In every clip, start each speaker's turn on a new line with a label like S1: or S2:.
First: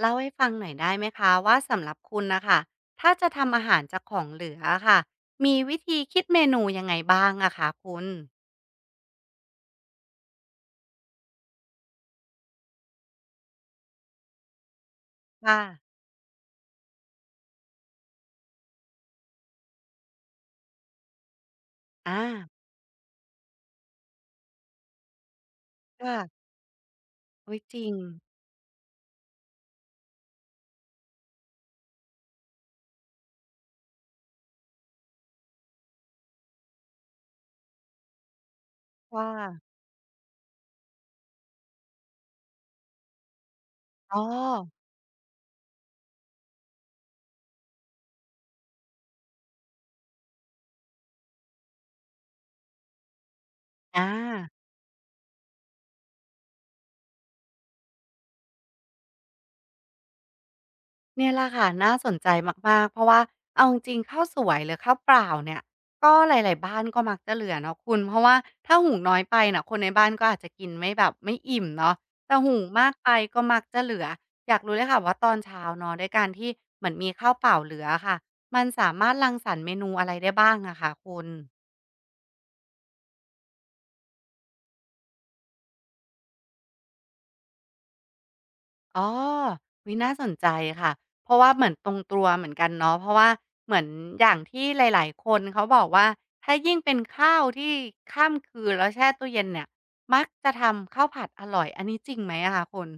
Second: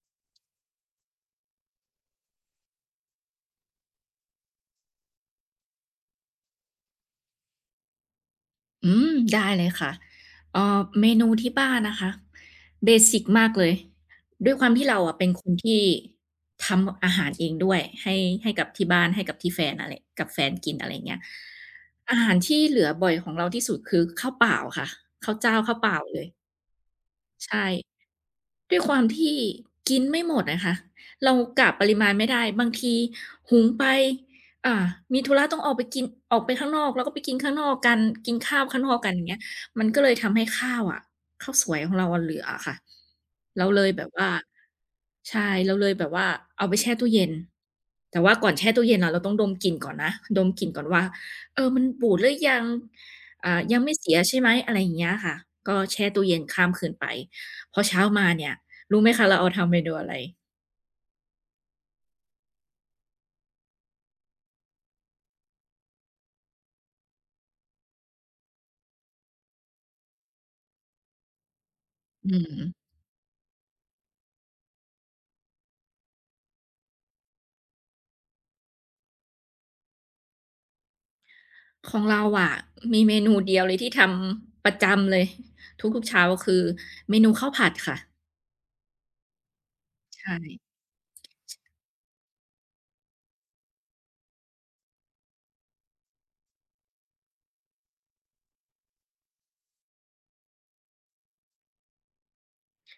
S1: เล่าให้ฟังหน่อยได้ไหมคะว่าสำหรับคุณนะคะถ้าจะทำอาหารจากของเหลืออะค่ะมีวิธีคิดเมนูยังไงบ้างอะคะคุณ
S2: อืมได้เลยค่ะเมนูที่บ้านนะคะเบสิกมากเลยด้วยความที่เราอะเป็นคน
S1: ค่ะ
S2: ที่ทำอาหารเองด้วยให้กับที่บ้านให้กับที่แฟนอะไรกับแฟนกินอะไรอย่างเงี้ยอาหาร
S1: อา
S2: ที่เหลือบ่อยของเราที่สุดคือข้าวเปล่าค่ะข้าวเจ้าข้าวเปล่าเลย
S1: ค่ะอุ๊ย
S2: ใช่
S1: จริง
S2: ด้วยความที่กินไม่หมดอะค่ะเรากะปริมาณไม่ได้บางทีหุงไปอ่ามีธุระต้องออกไปกินออกไปข้างนอกแล้วก็ไปกินข้างนอกกันกินข้าวข้างนอกกันอย่า
S1: ค่ะ
S2: งเงี้ยมันก็เลยทำให้ข้าวสวยของเราอะเหลืออะค่ะเราเลยแบบ
S1: อ๋อ
S2: ว่าใช่เราเลยแบบว่าเอาไปแช่ตู้เย็นแต่ว่าก่อนแช่ตู้เย็นอะเราต้องดมกลิ่นก่อนนะดมกลิ่นก่อนว่าเออมันบูดหรือยังยังไม่
S1: อา
S2: เสียใช่ไหมอะไรอย่างเงี้ยค่ะก็แช่ตู้เย็นข้ามคืนไป พอเช้ามาเนี่ยรู้ไหมคะเราเอาทำเมนูอะไร
S1: เนี่ยแหละค่ะน่าสนใจมากๆ เพราะว่าเอาจริงๆข้าวสวยหรือข้าวเปล่าเนี่ยก็หลายๆบ้านก็มักจะเหลือเนาะคุณเพราะว่าถ้าหุงน้อยไปน่ะคนในบ้านก็อาจจะกินไม่แบบไม่อิ่มเนาะแต่
S2: อื
S1: หุง
S2: ม
S1: มากไปก็มักจะเหลืออยากรู้เลยค่ะว่าตอนเช้าเนาะด้วยการที่เหมือนมีข้าวเปล่าเหลือค่ะมันสามารถรังสรรค์เมนูอะไรได้บ้างอะคะคุณ
S2: ของเราอะมีเมนูเดียวเลยที่ทำประจำเลยทุกๆเช้าคือเมนูข้าวผัดค่ะ
S1: อ๋อวุยน่าสน
S2: ใช่
S1: ใจค่ะ เพราะว่าเหมือนตรงตัวเหมือนกันเนาะเพราะว่าเหมือนอย่างที่หลายๆคนเขาบอกว่า ถ้ายิ่งเป็นข้าวที่ข้ามคืนแล้วแช่ตู้เย็นเนี่ยมักจะทำข้าวผัดอร่อยอันนี้จริงไหมอะคะคุณ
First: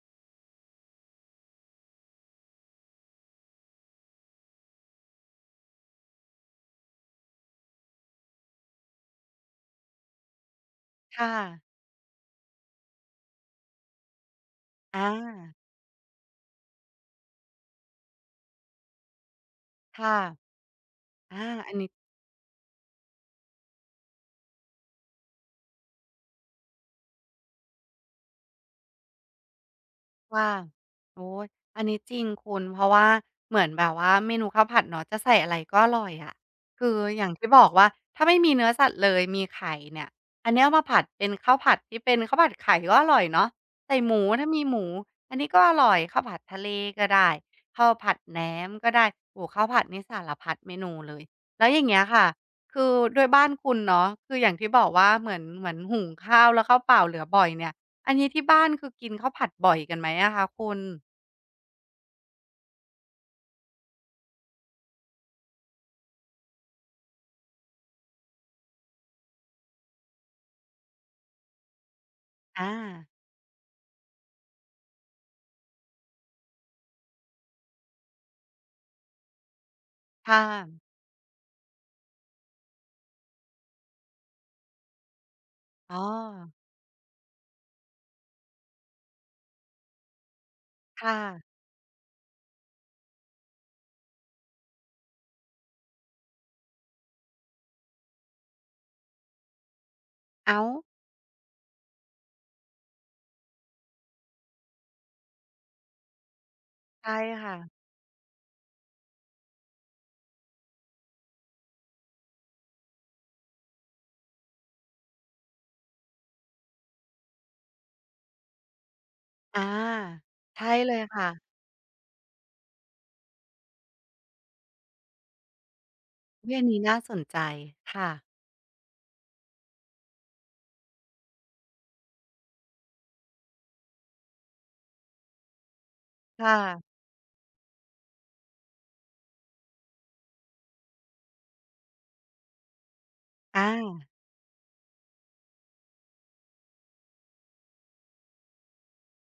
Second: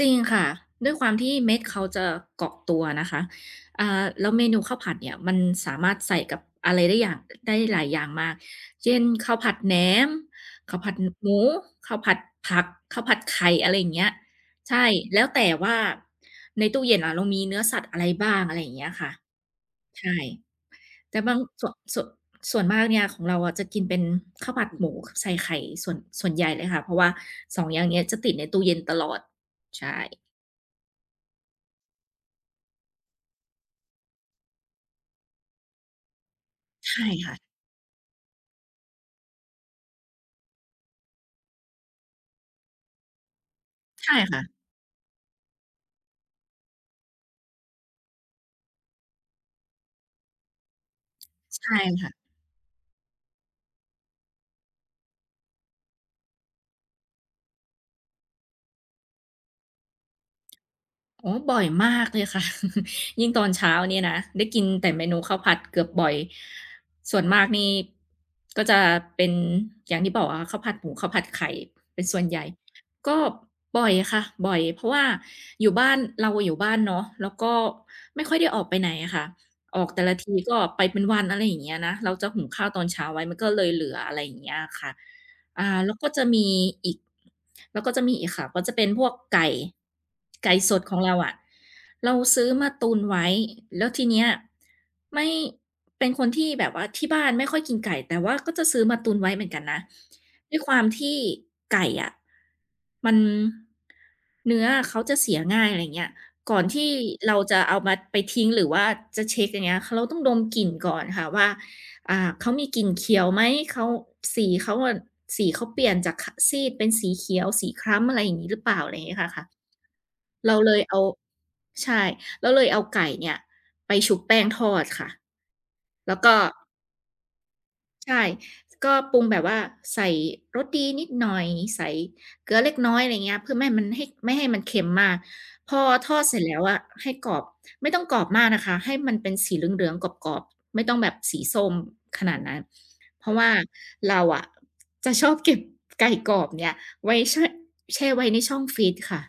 S2: จริงค่ะด้วยความที่เม็ดเขาจะเกาะตัวนะคะแล้วเมนูข้าวผัดเนี่ยมันสามารถใส่กับอะไรได้อย่างได้หลายอย่างมากเช่นข้าวผัดแหนมข้าวผัดห
S1: ค่ะ
S2: มูข้าวผัดผักข้าวผัดไข่อะไรอย่างเงี้ยใช่
S1: อ่า
S2: แล้วแต่ว่าในตู้เย็นอะเรามีเนื้อสัตว์อะไรบ้างอะไรอย่างเงี้ยค่ะใช่
S1: ค่ะ
S2: แต่บา
S1: อา
S2: งส่
S1: อั
S2: วน
S1: นนี้
S2: ส่วนส่วนมากเนี่ยของเราอะจะกินเป็นข้าวผัดหมูใส่ไข่ส่วนใหญ่เลยค่ะเพราะว่าสองอย่างเนี้ยจะติดในตู้เย็นตลอดใช่
S1: ว่าโอ้ยอันนี้จริงคุณ เพราะว่าเหมือนแบบว่าเมนูข้าวผัดเนาะจะใส่อะไรก็อร่อยอะคือ
S2: ใช่
S1: อย่าง
S2: ค่ะ
S1: ที่บอกว่าถ้าไม่มีเนื้อสัตว์เลยมีไข่เนี่ยอันเนี้ยเอามาผัดเป็นข้าวผัดที่เป็นข้าวผัดไข่ก็อร่อยเนาะใส่ห
S2: ใช่
S1: มู
S2: ค่ะ
S1: ถ้ามีหมูอันนี้ก็อร่อยข้าวผัดทะเลก็ได้ข้าวผัดแหนมก็ได้โอ้ข้าวผัดนี่สารพัดเมนูเลยแล้ว
S2: ใช่
S1: อย่างเงี้ย
S2: ค่ะ
S1: ค่ะคือโด้วยบ้านคุณเนาะคืออย่างที่บอกว่าเหมือนเหมือนหุงข้าวแล้วข้าวเปล่าเหลือบ่อยเนี่ย อันนี้ที่บ้านคือกินข้าวผัดบ่อยกันไหมอะคะคุณ
S2: โอ้บ่อยมากเลยค่ะ ยิ่งตอนเช้าเนี่ยนะได้กินแต่เมนูข้าวผัดเกือบบ่อยส่วนมากนี่ก็จะเป็นอย่างที่บอกอะ่ข้าวผัดหมูข้าวผัดไข่เป็นส่วนใหญ่
S1: อา
S2: ก็บ่อยค่ะบ่อยเพราะว่าอยู่บ้านเราอยู่บ้านเนาะแล้วก็ไม่ค่อยได้ออกไปไหนอะค่ะออกแต่ละ
S1: ค
S2: ทีก็ไป
S1: ่ะ
S2: เป็นวันอะไรอย่างเงี้ยนะเราจะหุงข้าวตอนเช้าไว้มันก็เลยเหลืออะไรอย่างเงี้ยค่ะ แล้
S1: อ๋
S2: ว
S1: อ
S2: ก็จะมีอีกแล้วก็จะมีอีกค่ะก็จะเป็นพวกไก่ไก่สดของ
S1: ค
S2: เราอะ
S1: ่ะ
S2: เราซื้อมาตุนไว้แล้วทีเนี้ยไม่เป็นคนที่แบบว่าที่บ้านไม่ค่อยกินไก่แต่ว่าก็จะซื้อมาตุนไว้เหมือนกันนะด้ว
S1: อ้า
S2: ย
S1: ว
S2: ความที่ไก่อะมันเนื้อเขาจะเสียง่ายอะไรเงี้ยก่อนที่
S1: ใช่
S2: เราจะเอา
S1: ค่ะ
S2: มาไปทิ้งหรือว่าจะเช็กอย่างเงี้ยเราต้องดมกลิ่นก่อนค่ะว่า เขามีกลิ่นเขียวไหมเขาสีเขาอะสีเขาเปลี่ยนจากขซีดเป็นสีเขียวสีคล้ำอะไรอย่างงี้หรือเปล่าอะไรอย่างเงี้ยค่ะค่ะ
S1: อา
S2: เรา
S1: ใช่
S2: เลย
S1: เล
S2: เอา
S1: ยค่ะ
S2: ใช่เราเลยเอาไก่เนี่ยไปชุบแป้งทอดค่ะแล้วก็
S1: อุ๊ยอันนี้น่าสนใจค่ะ
S2: ใช่ ก็ปรุงแบบว่าใส่รสดีนิดหน่อยใส่เกลือเล็กน้อยอะไรเงี้ยเพื่อไม่ให้มันเค็มมากพอทอดเสร็
S1: ค
S2: จแล้วอะ
S1: ่ะ
S2: ให้กรอบไม่ต้องกรอบมากนะคะให้มันเป็นสีเหลืองๆกรอบๆไม่ต้องแบบสีส้มขนาดนั้นเพราะว่า
S1: อา
S2: เราอะจะชอบเก็บไก่กรอบเนี่ยไว้ชแช่ไว้ในช่องฟรีซค่ะ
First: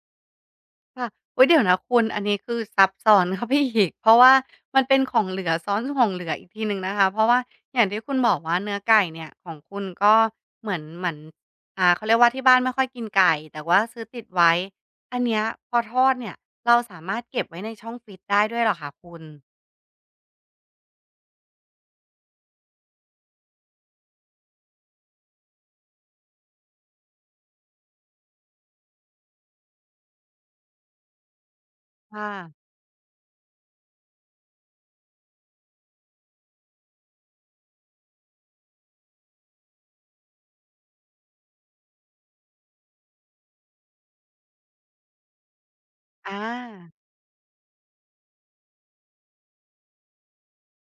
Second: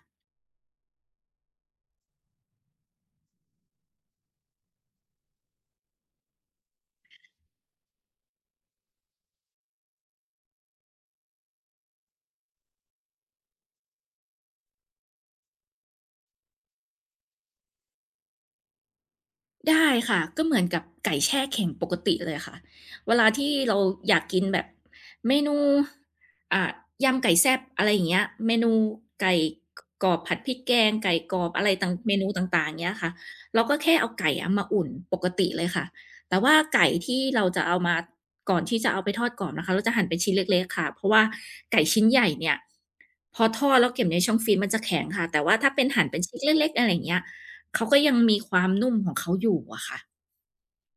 S1: ค่ะอุ๊ยเดี๋ยวนะคุณอันนี้คือซับซ้อน เข้าไปอีกเพราะว่ามันเป็นของเหลือซ้อนของเหลืออีกทีหนึ่งนะคะ เพราะว่าอย่างที่คุณบอกว่าเนื้อไก่เนี่ยของคุณก็เหมือนเหมือนเขาเรียกว่าที่บ้านไม่ค่อยกินไก่แต่ว่าซื้อติดไว้อันเนี้ยพอทอดเนี่ยเราสามารถเก็บไว้ในช่องฟรีซได้ด้วยเหรอคะคุณ
S2: ได้ค่ะก็เหมือนกับไก่แช่แข็งปกติเลยค่ะเวลาที่เราอยากกินแบบเมนูอ่ายำไก่แซ่บอะไรอย่างเงี้ยเมนูไก่กรอบผัดพริกแกงไก่กรอบอะไร
S1: ค่ะ
S2: ต่างๆเงี้ยค่ะเราก็แค่เอาไก่อะมาอุ่นปกติเลยค่ะแต่ว่าไก่ที่เราจะเอามาก่อนที่จะเอาไปทอดกรอบนะคะเราจะหั่นเป็นชิ้นเล็กๆค่ะเพราะว่าไก่ชิ้นใหญ่เนี่ยพอทอดแล้วเก็บในช่องฟรีซมันจะแข็งค่ะแต่ว่าถ้าเป็นหั่นเป็นชิ้น
S1: อา
S2: เล็กๆอะไรอย่างเงี้ย เขาก็ยังมีความนุ่มของเขาอยู่อะค่ะ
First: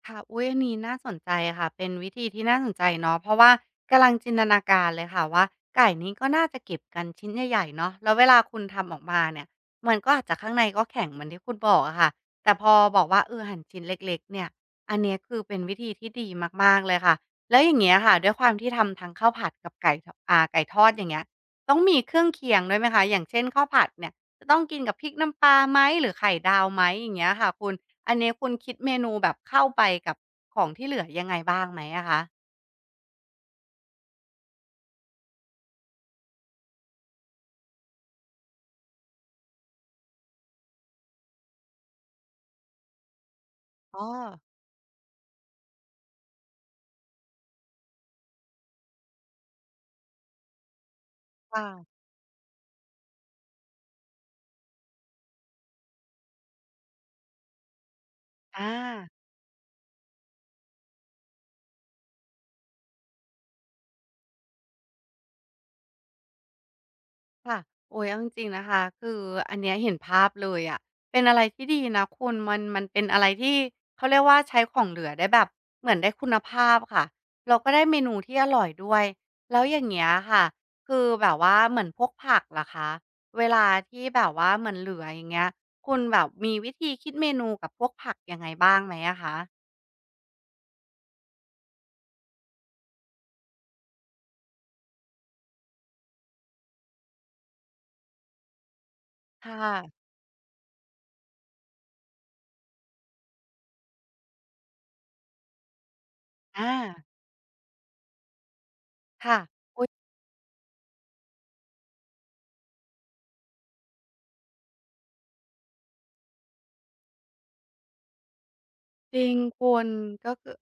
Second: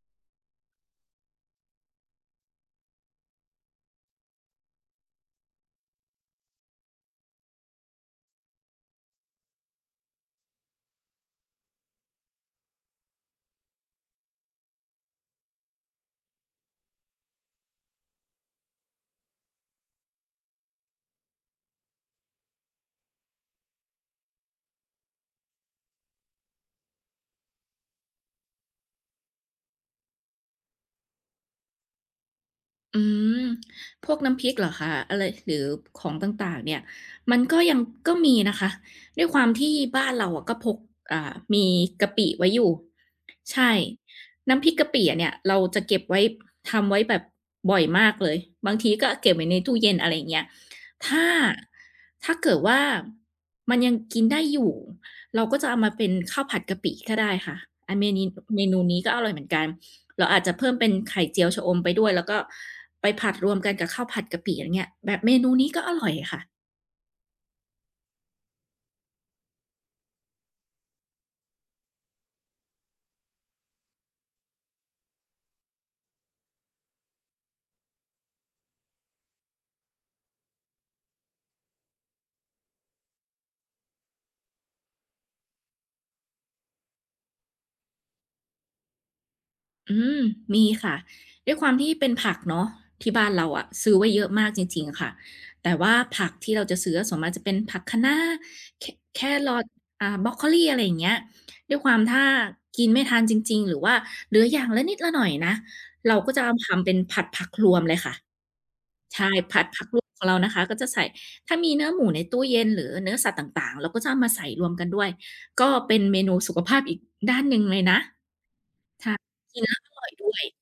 S1: ค่ะ อุ๊ยอันนี้น่าสนใจค่ะ เป็นวิธีที่น่าสนใจเนาะเพราะว่ากำลังจินตนาการเลยค่ะว่าไก่นี้ก็น่าจะเก็บกันชิ้นใหญ่ๆเนาะแล้วเวลาคุณทำออกมาเนี่ยมันก็อาจจะข้างในก็แข็งเหมือนที่คุณบอกอะค่ะแต่พอบอกว่าเออหั่นชิ้นเล็กๆเนี่ยอันเนี้ยคือเป็นวิธีที่ดีมากๆเลยค่ะแล้วอย่างเงี้ยค่ะด้วยความที่ทำทั้งข้าวผัดกับไก่ทอ่าไก่ทอดอย่างเงี้ยต้องมีเครื่องเคียงด้วยไหมคะอย่างเช่นข้าวผัดเนี่ยจะต้องกินกับพริกน้ำปลาไหมหรือไข่ดาวไหมอย่างเงี้ยค่ะคุณ อันนี้คุณคิดเมนูแบบเข้าไปกับของที่เหลือยังไงบ้างไหมอะคะ
S2: อืมพวกน้ำพริกเหรอคะอะไรหรือของต่างๆเนี่ยมันก็ยังก็มีนะคะด้วยความที่บ้านเราอะก็พกมีกะปิไว้อยู่ ใช่
S1: อ๋อ
S2: น้ำพริกกะปิอะเนี่ยเราจะเก็บไว้ทำไว้แบบบ่อยมากเลย บางทีก็เก็บไว้ในตู้เย็นอะไรอย่างเงี้ยถ้า
S1: ค่ะ
S2: ถ้าเกิดว่ามันยังกินได้อยู่ เราก็จะเอามาเป็นข้าวผัดกะปิก็ได้ค่ะอาเมนีเม
S1: อา
S2: นูนี้ก็อร่อยเหมือนกัน เราอาจจะเพิ่มเป็นไข่เจียวชะอมไปด้วยแล้วก็ไปผัดรวมกันกับข้าวผัดกะปิอย่างเงี้ยแบบเมนูนี้ก็อร่อยค่ะ
S1: ค่ะโอ๊ยเอาจริงๆนะคะคืออันเนี้ยเห็นภาพเลยอะเป็นอะไรที่ดีนะคุณมันเป็นอะไรที่เขาเรียกว่าใช้ของเหลือได้แบบเหมือนได้คุณภาพค่ะแล้วก็ได้เมนูที่อร่อยด้วยแล้วอย่างเงี้ยค่ะคือแบบว่าเหมือนพวกผักล่ะคะเวลาที่แบบว่าเหมือนเหลืออย่างเงี้ยคุณแบบมีวิธีคิดเมนูกับพวกผักยังไงบ้างไหมอะคะ
S2: อืมมีค่ะด้วยความที่เป็นผักเนาะที่บ้านเราอะซื้อไว้เยอะมากจริงๆค่ะแต่ว่าผักที่เราจะซื้อส่วนมากจะเป็นผักคะน้าแคแคร
S1: ค่
S2: อท
S1: ะ
S2: บรอกโคลีอะไรอย่างเงี้ยด้วยความถ้ากินไม่ทันจริงๆหรือว่าเหลืออย่างละนิดละหน่อยนะเราก็จะเอา
S1: อา
S2: ทำเป็นผัดผักรวมเลยค่ะ ใช่
S1: ค่ะ
S2: ผัดผักรวมของเรานะคะก็จะใส่ถ้ามีเนื้อหมูในตู้เย็นหรือเนื้อสัตว์ต่างๆเราก็จะเอามาใส่รวมกันด้วยก็เป็นเมนูสุขภาพอีกด้านหนึ่งเลยนะค่ะ
S1: จริง
S2: กินแล้
S1: คุ
S2: ว
S1: ณ
S2: อร่อยด้
S1: ก็
S2: วย
S1: คือ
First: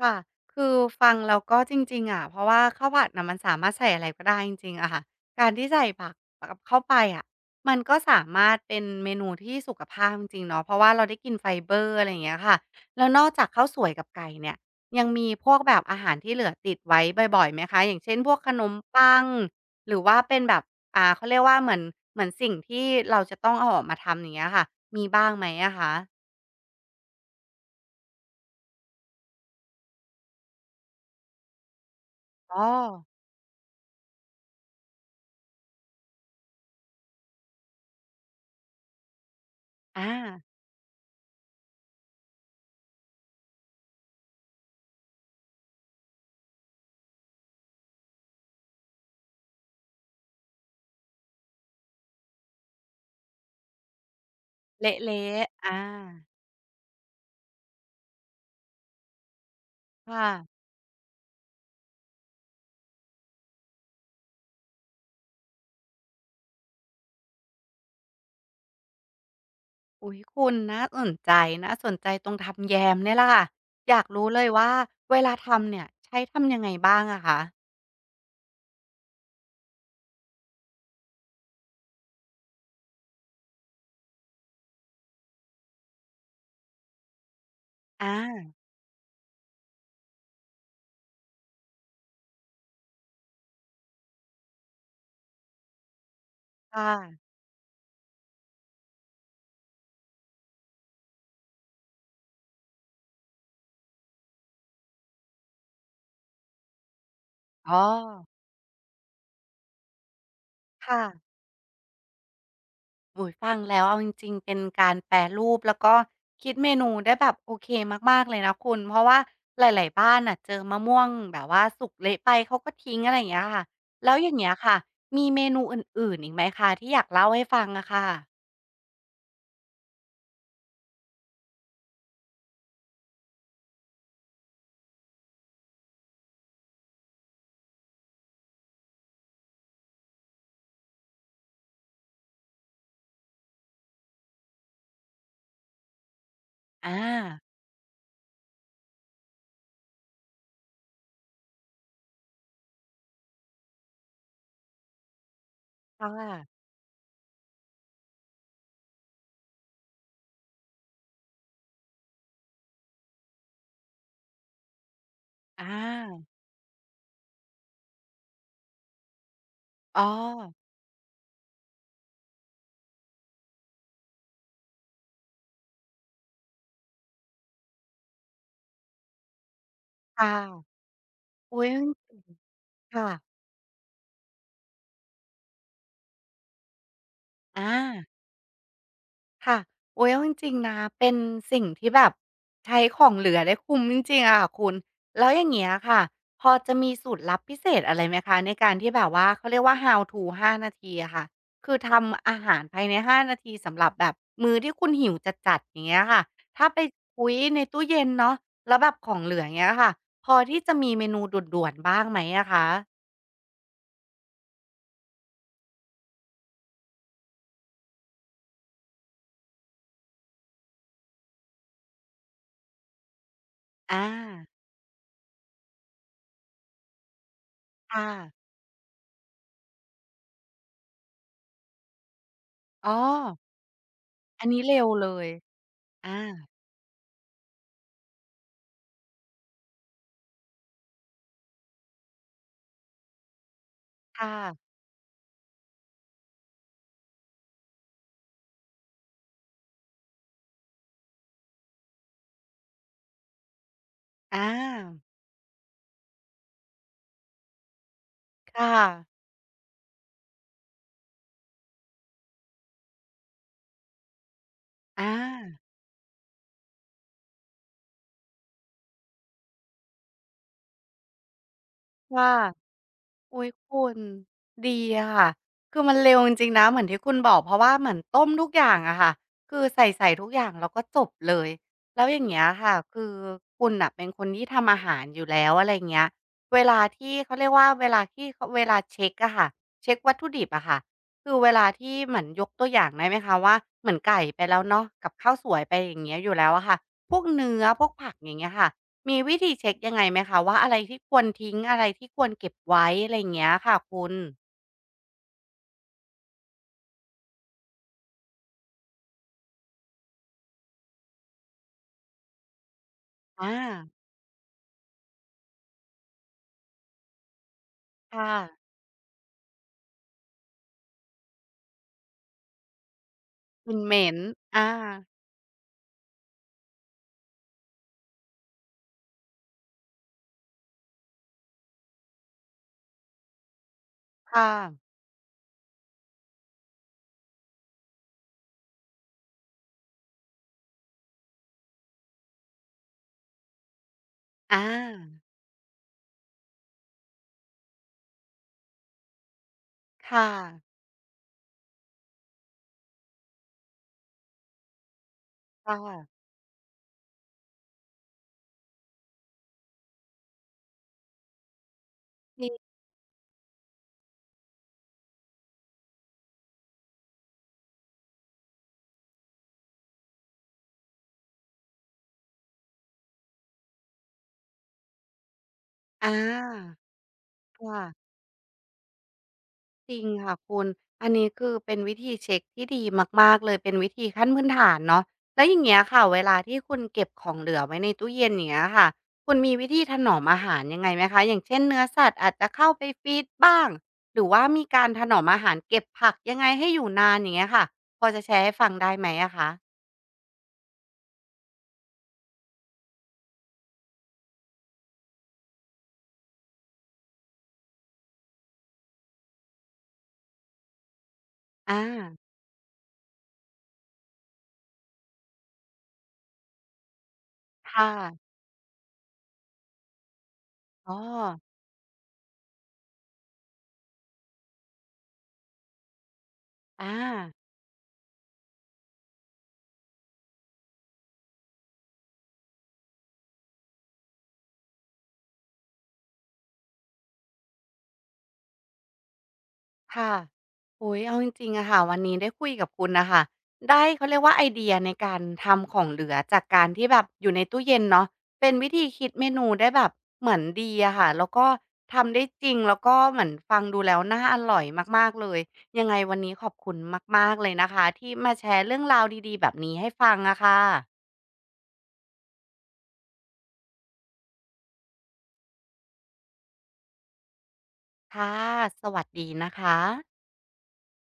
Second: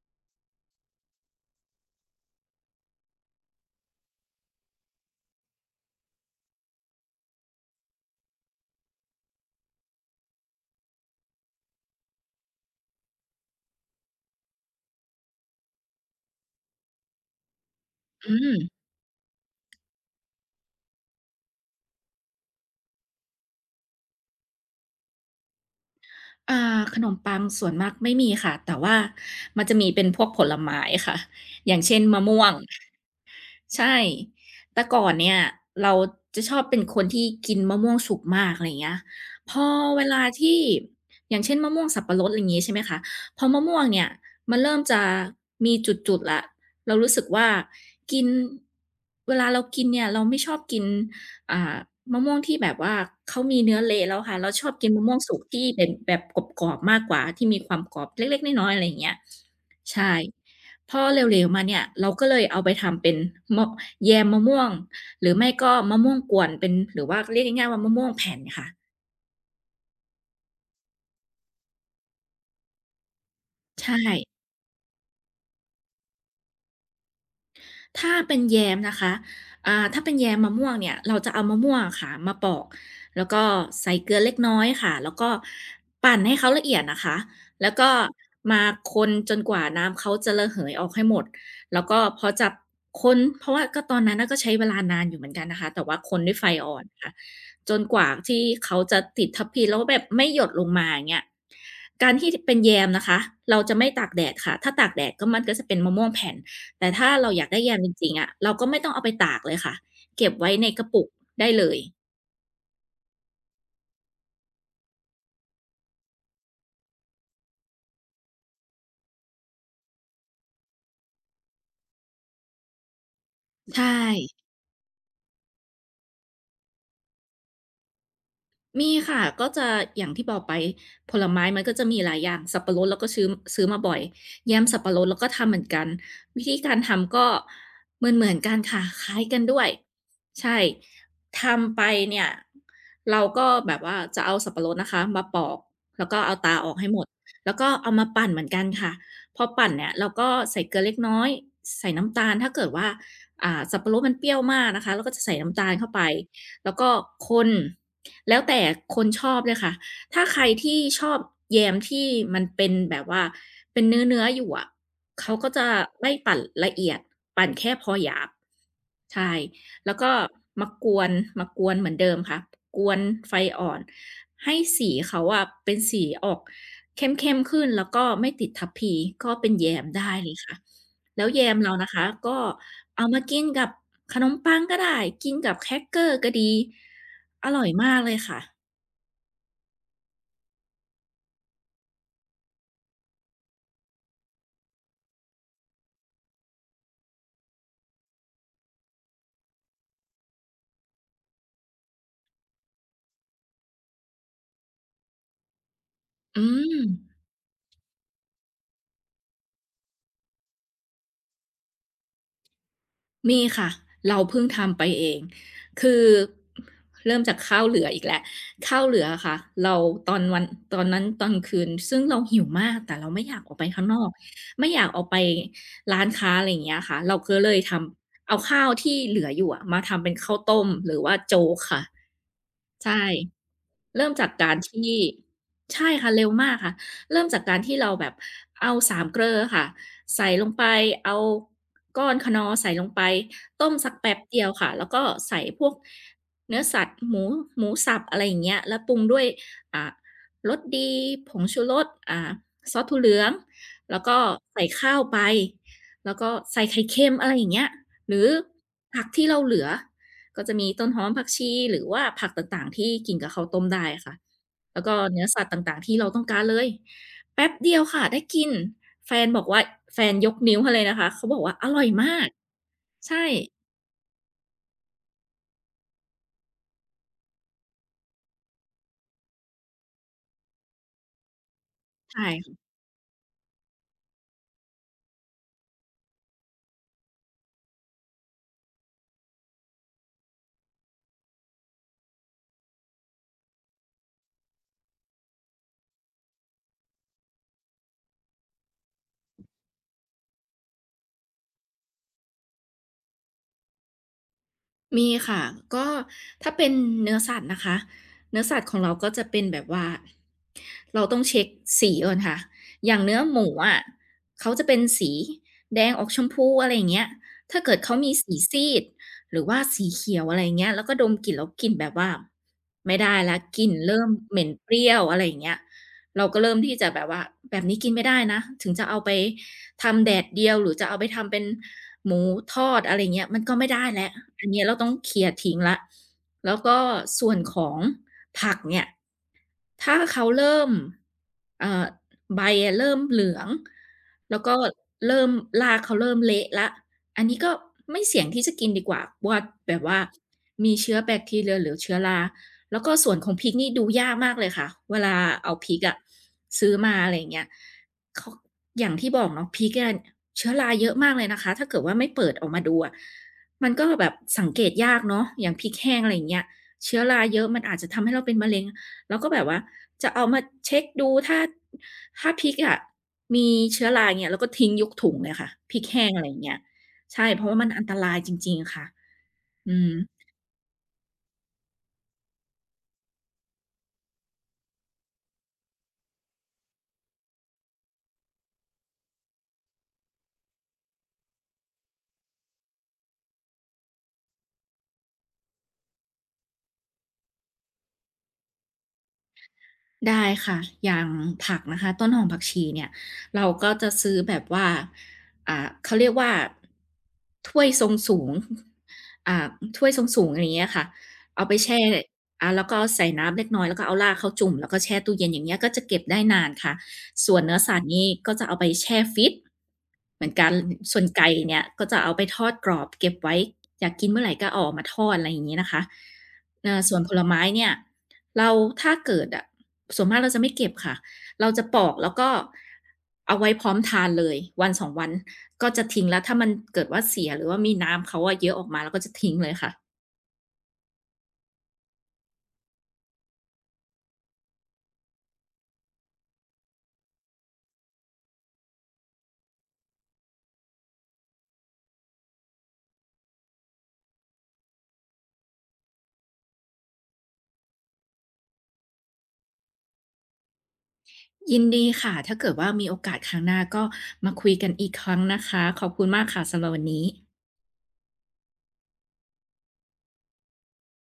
S1: ค่ะคือฟังแล้วก็จริงๆอะเพราะว่าข้าวผัดน่ะมันสามารถใส่อะไรก็ได้จริงๆอะค่ะการที่ใส่ผักกับเข้าไปอะมันก็สามารถเป็นเมนูที่สุขภาพจริงๆเนาะเพราะว่าเราได้กินไฟเบอร์อะไรอย่างเงี้ยค่ะแล้วนอกจากข้าวสวยกับไก่เนี่ยยังมีพวกแบบอาหารที่เหลือติดไว้บ่อยๆไหมคะอย่างเช่นพ
S2: อื
S1: วกขนม
S2: ม
S1: ปังหรือว่าเป็นแบบเขาเรียกว่าเหมือนเหมือนสิ่งที่เราจะต้องเอาออกมาทำอย่างเงี้ยค่ะมีบ้างไหมอะคะ
S2: อ่าขนมปังส่วนมากไม่มีค่ะแต่ว่ามันจะมีเป็นพวกผลไม้ค่ะอย่างเช่นมะม่วง
S1: อ๋อ
S2: ใช่ แต่ก่อนเนี่ยเราจะชอบเป็นคนที่กินมะม่วงสุกมากอะไรอย่างเงี้ยพอเว
S1: อา
S2: ลาที่อย่างเช่นมะม่วงสับปะรดอะไรอย่างงี้ใช่ไหมคะพอมะม่วงเนี่ยมันเริ่มจะมีจุดๆแล้วเรารู้สึกว่ากินเวลาเรากินเนี่ยเราไม่ชอบกินอ่ามะม่วงที่แบบว่าเขามีเนื้อเละแล้วค่ะเราชอบ
S1: เ
S2: กินมะม่วง
S1: ละ
S2: สุก
S1: ๆ
S2: ที่
S1: อา
S2: เป็นแบบกรอบๆมากกว่าที่มีความกรอบเล็กๆน้อยๆอะไรอย่างเงี้ย ใช่
S1: ค่ะ
S2: พอเหลวๆมาเนี่ยเราก็เลยเอาไปทำเป็นมะแยมมะม่วงหรือไม่ก็มะม่วงกวนเป็นหรือว่าเรียกง่ายๆว่ามะม่วงแผ่นค่ะ
S1: อุ๊ยคุณน่าสนใจน่าสนใจตรงทำแยมเนี่ยแหละค่ะอ
S2: ใช่
S1: ยากรู้เลยว่าเวลาทำเนี่ยใช้ทำยังไงบ้างอะคะ
S2: ถ้าเป็นแยมนะคะถ้าเป็นแยมมะม่วงเนี่ยเราจะเอามะม่วงอะค่ะมาปอกแล้วก็ใส่เกลือเล็กน้อยค่ะแล้วก็ปั่นให้เขาละเอียดนะคะแล้วก็
S1: อา
S2: มาคนจนกว่าน้ำเขาจะระเหยออกให้หมดแล้วก็พอจับคนเพราะว่าก็ตอนนั้นน่ะก็ใช้เวลานานอยู่เหมือนกันนะคะแต่ว่าคนด้วยไฟอ่
S1: ค
S2: อนค่ะ
S1: ่ะ
S2: จนกว่าที่เขาจะติดทัพพีแล้วแบบไม่หยดลงมาอย่างเงี้ยการที่เป็นแยมนะคะเราจะไม่ตากแดดค่ะถ้าตากแดดก็มันก็จะเป็นมะม่วงแผ่น แต่ถ้าเราอยากได้แย
S1: อ๋
S2: ม
S1: อ
S2: จริงๆอะเราก็ไม่ต้องเอาไปตากเลยค่ะเก็บไว้ในกระ
S1: ค่ะ
S2: ปุกได้เลย
S1: โอ้โฮฟังแล้วเอาจริงๆเป็นการแปรรูปแล้วก็คิดเมนูได้แบบโอเคมากๆเลยนะคุณเพราะว่าหลายๆบ้านน่ะเจอมะม่วงแบบว่าสุกเละไปเขาก็ทิ้งอะไรอย่างเงี้ยค่ะ
S2: ใช่
S1: แล้วอย่างเงี้ยค่ะมีเมนูอื่นๆอีกไหมคะที่อยากเล่าให้ฟังอะค่ะ
S2: มีค่ะก็จะอย่างที่บอกไปผลไม้มันก็จะมีหลายอย่างสับปะรดเราก็ซื้อมาบ่อยแยมสับปะรดเราก็ทำเหมือนกันวิธีการทำก็เหมือนๆกันค่ะคล้ายกันด้วยใช่ทำไปเนี่ยเราก็แบบว่าจะเอาสับปะรดนะคะมาปอกแล้วก็เอาตาออกให้
S1: อา
S2: หมดแล้วก็เอามาปั่นเหมือนกันค่ะพอปั่นเนี่ยเราก็ใส่เกลือเล็กน้อยใส่น้ำตาลถ้าเกิดว่าสับปะรดมันเปรี้ยวมากนะคะเราก็จะใส่น้ำตาลเข้าไป
S1: ค่ะ
S2: แล้วก็คนแล้วแต่คนชอบเลยค่ะถ้าใครที่ชอบแยมที่มันเป็นแบบว่าเป็นเนื้อๆอยู่อะเขาก็
S1: อ
S2: จะไม่
S1: า
S2: ปั่นละเอียดปั่นแค่พอหยาบใช่แล้ว
S1: อ๋อ
S2: ก็มากวนมากวนเหมือนเดิมค่ะกวนไฟอ่อนให้สีเขาอะเป็นสีออกเข้มๆขึ้นแล้วก็ไม่ติดทัพพีก็เป็นแยมได้เล
S1: ค่ะ
S2: ยค่ะ แล้วแยม
S1: อุ๊ย
S2: เรานะคะก็เอา
S1: ค่ะ
S2: มากินกับขนมปังก็ได้กินกับแครกเกอร์ก็ดีอร่อยมาก
S1: อา
S2: เลยค่ะ
S1: ค่ะอุ๊ยเอาจริงๆนะเป็นสิ่งที่แบบใช้ของเหลือได้คุ้มจริงๆอะค่ะคุณแล้วอย่างเงี้ยค่ะพอจะมีสูตรลับพิเศษอะไรไหมคะในการที่แบบว่าเขาเรียกว่า How to 5 นาทีอะค่ะคือทำอาหารภายในห้านาทีสำหรับแบบมื้อที่คุณหิวจัดๆอย่างเงี้ยค่ะ
S2: อื
S1: ถ้าไป
S2: ม
S1: คุ๊ยในตู้เย็นเนาะแล้วแบบของเหลืออย่างเงี้ยค่ะพอที่จะมีเมนูด่วนๆบ้างไหมอะคะ
S2: มีค่ะเราเพิ่งทำไปเองคือเริ่มจากข้าวเหลืออีกแล้วข้าวเหลืออะค่ะเราตอนวันตอนนั้นตอนคืนซึ่งเราหิวมากแต่เราไม่อยากออกไปข้างนอ
S1: อา
S2: กไม่อยากออกไปร้านค้าอะไรอย่างเงี้ยค่ะเราก็เลยท
S1: ค่ะ
S2: ำเอาข้าวที่เหลืออยู่อะมาทำเป็นข้าวต้มหรือว่าโจ๊กค่ะ
S1: อ๋อ
S2: ใช่เริ่มจาก
S1: อัน
S2: การ
S1: นี้เร็ว
S2: ที่
S1: เลย
S2: ใช่ค่ะเร็ว
S1: อา
S2: มากค่ะเริ่มจากการที่เราแบบเอาสามเกลอค่ะ ใส่ลงไปเอาก้อนคะนอร์ใส่ลงไป ต้มสักแป๊บ
S1: ค่ะ
S2: เดียวค่ะแล้วก็ใส่พวกเนื้อสัตว์หมูสับอะไรอย่างเงี้ยแล้วปรุงด้วยอ่ารสดี ผงชูรสซอสถั่วเหลืองแล้วก็
S1: อา
S2: ใส่ข้าวไปแล้วก็ใส่ไข่เค็มอะไรอย่างเงี้ยหรือ
S1: ค่ะ
S2: ผักที่เราเหลือ ก็จะมีต้นหอมผักชีหรือว่าผักต่างๆที่กินกับข้าวต้มได้อะค่ะ แล้วก็
S1: อา
S2: เนื้อสัตว์ต่างๆที่เราต้องการเลยแป๊บเดียวค่ะได้กินแฟนบอกว่าแฟนยกนิ้วให้เลยนะคะเขาบอกว่าอร่อยมาก
S1: ค่ะ
S2: ใช่
S1: อุ๊ยคุณดีอะค่ะคือมันเร็วจริงๆนะเหมือนที่คุณบอกเพราะว่าเหมือนต้มทุกอย่างอะค่ะคือใส่ทุกอย่างแล้วก็จบเลยแล้วอ
S2: ใช่
S1: ย่างเงี้ยค่ะคือคุณน่ะเป็นคนที่ทำอาหารอยู่แล้วอะไรอย่างเงี้ยเวลาที่เขาเรียกว่าเวลาที่เขาเวลาเช็กอะค่ะเช็กวัตถุดิบอะค่ะคือเวลาที่เหมือนยกตัวอย่างได้ไหมคะว่าเหมือนไก่ไปแล้วเนาะกับข้าวสวยไปอย่างเงี้ยอยู่แล้วอะค่ะพวกเนื้อพวกผักอย่างเงี้ยค่ะ มีวิธีเช็คยังไงไหมคะว่าอะไรที่ควรทิ้งอะไรที่ควรเก็บไว้อะไรอย่างเงี้ยค่ะคุณ
S2: มีค่ะก็ถ้าเป็นเนื้อสัตว์นะคะเนื้อสัตว์ของเราก็จะเป็นแบบว่าเราต้องเช็คสีก่อนค่ะอย่างเนื้อหมู
S1: อา
S2: อะเขาจะเป็นสีแดงออกชมพูอะไรอย่างเงี้ยถ้าเกิดเขามี
S1: ค่ะ
S2: สีซีดหรือว่าสีเขียวอะไรอย่างเงี้ยแล้วก็ดมกลิ่นแล้วกลิ่นแบบว่าไม่ได้แล้วก
S1: ก
S2: ลิ่น
S1: ลิ่นเห
S2: เริ่
S1: ม็
S2: ม
S1: น
S2: เหม็น
S1: อา
S2: เปรี้ยวอะไรอย่างเงี้ยเราก็เริ่มที่จะแบบว่าแบบนี้กินไม่ได้นะถึงจะเอาไปทำแดดเดียวหรือจะเอาไปทำเป็น หมูทอดอะไรเงี้ยมันก็ไม่ได้แล้วอัน
S1: ค่ะ
S2: เนี้ยเราต้องเคลียร์ทิ้งแล้วแล้วก็ส่วนของผักเนี่ย ถ้าเขาเริ่มเอ่อใบอะเริ่มเหลืองแล้วก็
S1: อา
S2: เริ่มรากเขาเริ่มเละแล้วอันนี้ก็ไม่เสี่ยงที่จะกินดีกว่าว่าแบบว่า
S1: ค่ะ
S2: มีเชื้อแบคทีเรียหรือเชื้อราแล้วก็ส่วนของพริกนี่ดูยากมากเลยค่ะเวลาเอาพ
S1: ค
S2: ริกอะ
S1: ่ะ
S2: ซื้อมาอะไรอย่างเงี้ยเขาอย่างที่บอกเนาะพริกอะเชื้อราเยอะมากเลยนะคะถ้าเกิดว่าไม่เปิด
S1: จ
S2: ออ
S1: ริ
S2: กมา
S1: ง
S2: ดูอะมันก็แบบสังเกตยากเนาะอย่างพริกแห้งอะไรอย่างเงี้ยเชื้อราเยอะมันอาจจะทำให้เราเป็นมะเร็ง แล้วก็แบบว่าจะเอามาเช็คดูถ้าพริกอะมีเชื้อรายเงี้ยเราก็ทิ้งยกถุงเลยค่ะพริกแห้
S1: อ
S2: งอะไรอย่างเงี้ย
S1: า
S2: ใช่เพราะว่ามันอันต
S1: ค่ะ
S2: รายจริงๆค่ะอืม
S1: จริงค่ะคุณ อันนี้คือเป็นวิธีเช็คที่ดีมากๆเลยเป็นวิธีขั้นพื้นฐานเนาะแล้วอย่างเงี้ยค่ะเวลาที่คุณเก็บของเหลือไว้ในตู้เย็นอย่างเงี้ยค่ะ คุณมีวิธีถนอมอาหารยังไงไหมคะ อย่างเช่นเนื้อสัตว์อาจจะเข้าไปฟรีซบ้าง หรือว่ามีการถนอมอาหารเก็บผักยังไงให้อยู่นานอย่างเงี้ยค่ะพอจะแชร์ให้ฟังได้ไหมอะคะ
S2: ได้ค่ะอย่างผักนะคะต้นหอมผักชีเนี่ยเราก็จะซื้อแบบว่าเขาเรียกว่าถ้วยทรงสูงอ่าถ้วยทรงสูงอะไรอย่างเงี้ยค่ะเอาไป
S1: อา
S2: แช่แล้วก็ใส่น้ำเล็กน้อยแล้วก็เอารากเขาจุ่มแล้วก็แช่ตู้เย็นอย่างเงี้ยก็จะเก็บได้นานค่ะ ส่วนเนื้อสัต
S1: ค่ะ
S2: ว์นี่ก็จะเอาไปแช่ฟิตเหมือนกัน
S1: อ๋อ
S2: ส่วนไก่เนี่ยก็จะเอาไปทอดกรอบเก็บไว้อยากกินเมื่อไหร่ก็เอาออกมาทอดอะไรอย่างงี้นะคะ
S1: อา
S2: ส่วนผลไม้เนี่ยเราถ้าเกิดอะส่วนมากเราจะไม่เก็บค่ะเราจะปอกแล้วก็เอาไว้พร้อมทานเลยวันสองวันก็จะทิ้งแล้วถ้ามันเกิดว่าเสียหรือว่ามีน้ำเขาอะเยอะออกมาเราก็จะทิ้งเลยค่ะ
S1: ค่ะโอ้ยเอาจริงๆอะค่ะวันนี้ได้คุยกับคุณนะคะได้เขาเรียกว่าไอเดียในการทำของเหลือจากการที่แบบอยู่ในตู้เย็นเนาะเป็นวิธีคิดเมนูได้แบบเหมือนดีอะค่ะแล้วก็ทำได้จริงแล้วก็เหมือนฟังดูแล้วน่าอร่อยมากๆเลยยังไงวันนี้ขอบคุณมากๆเลยนะคะที่มาแชร์เรื่องราวดีๆแบบนี้ให้ฟังอะค่ะ
S2: ยินดีค่ะถ้าเกิดว่ามีโอกาสครั้งหน้าก็มาคุยกันอีกครั้งนะคะขอบคุณมากค่ะสำหรับวันนี้
S1: ค่ะสวัสดีนะคะ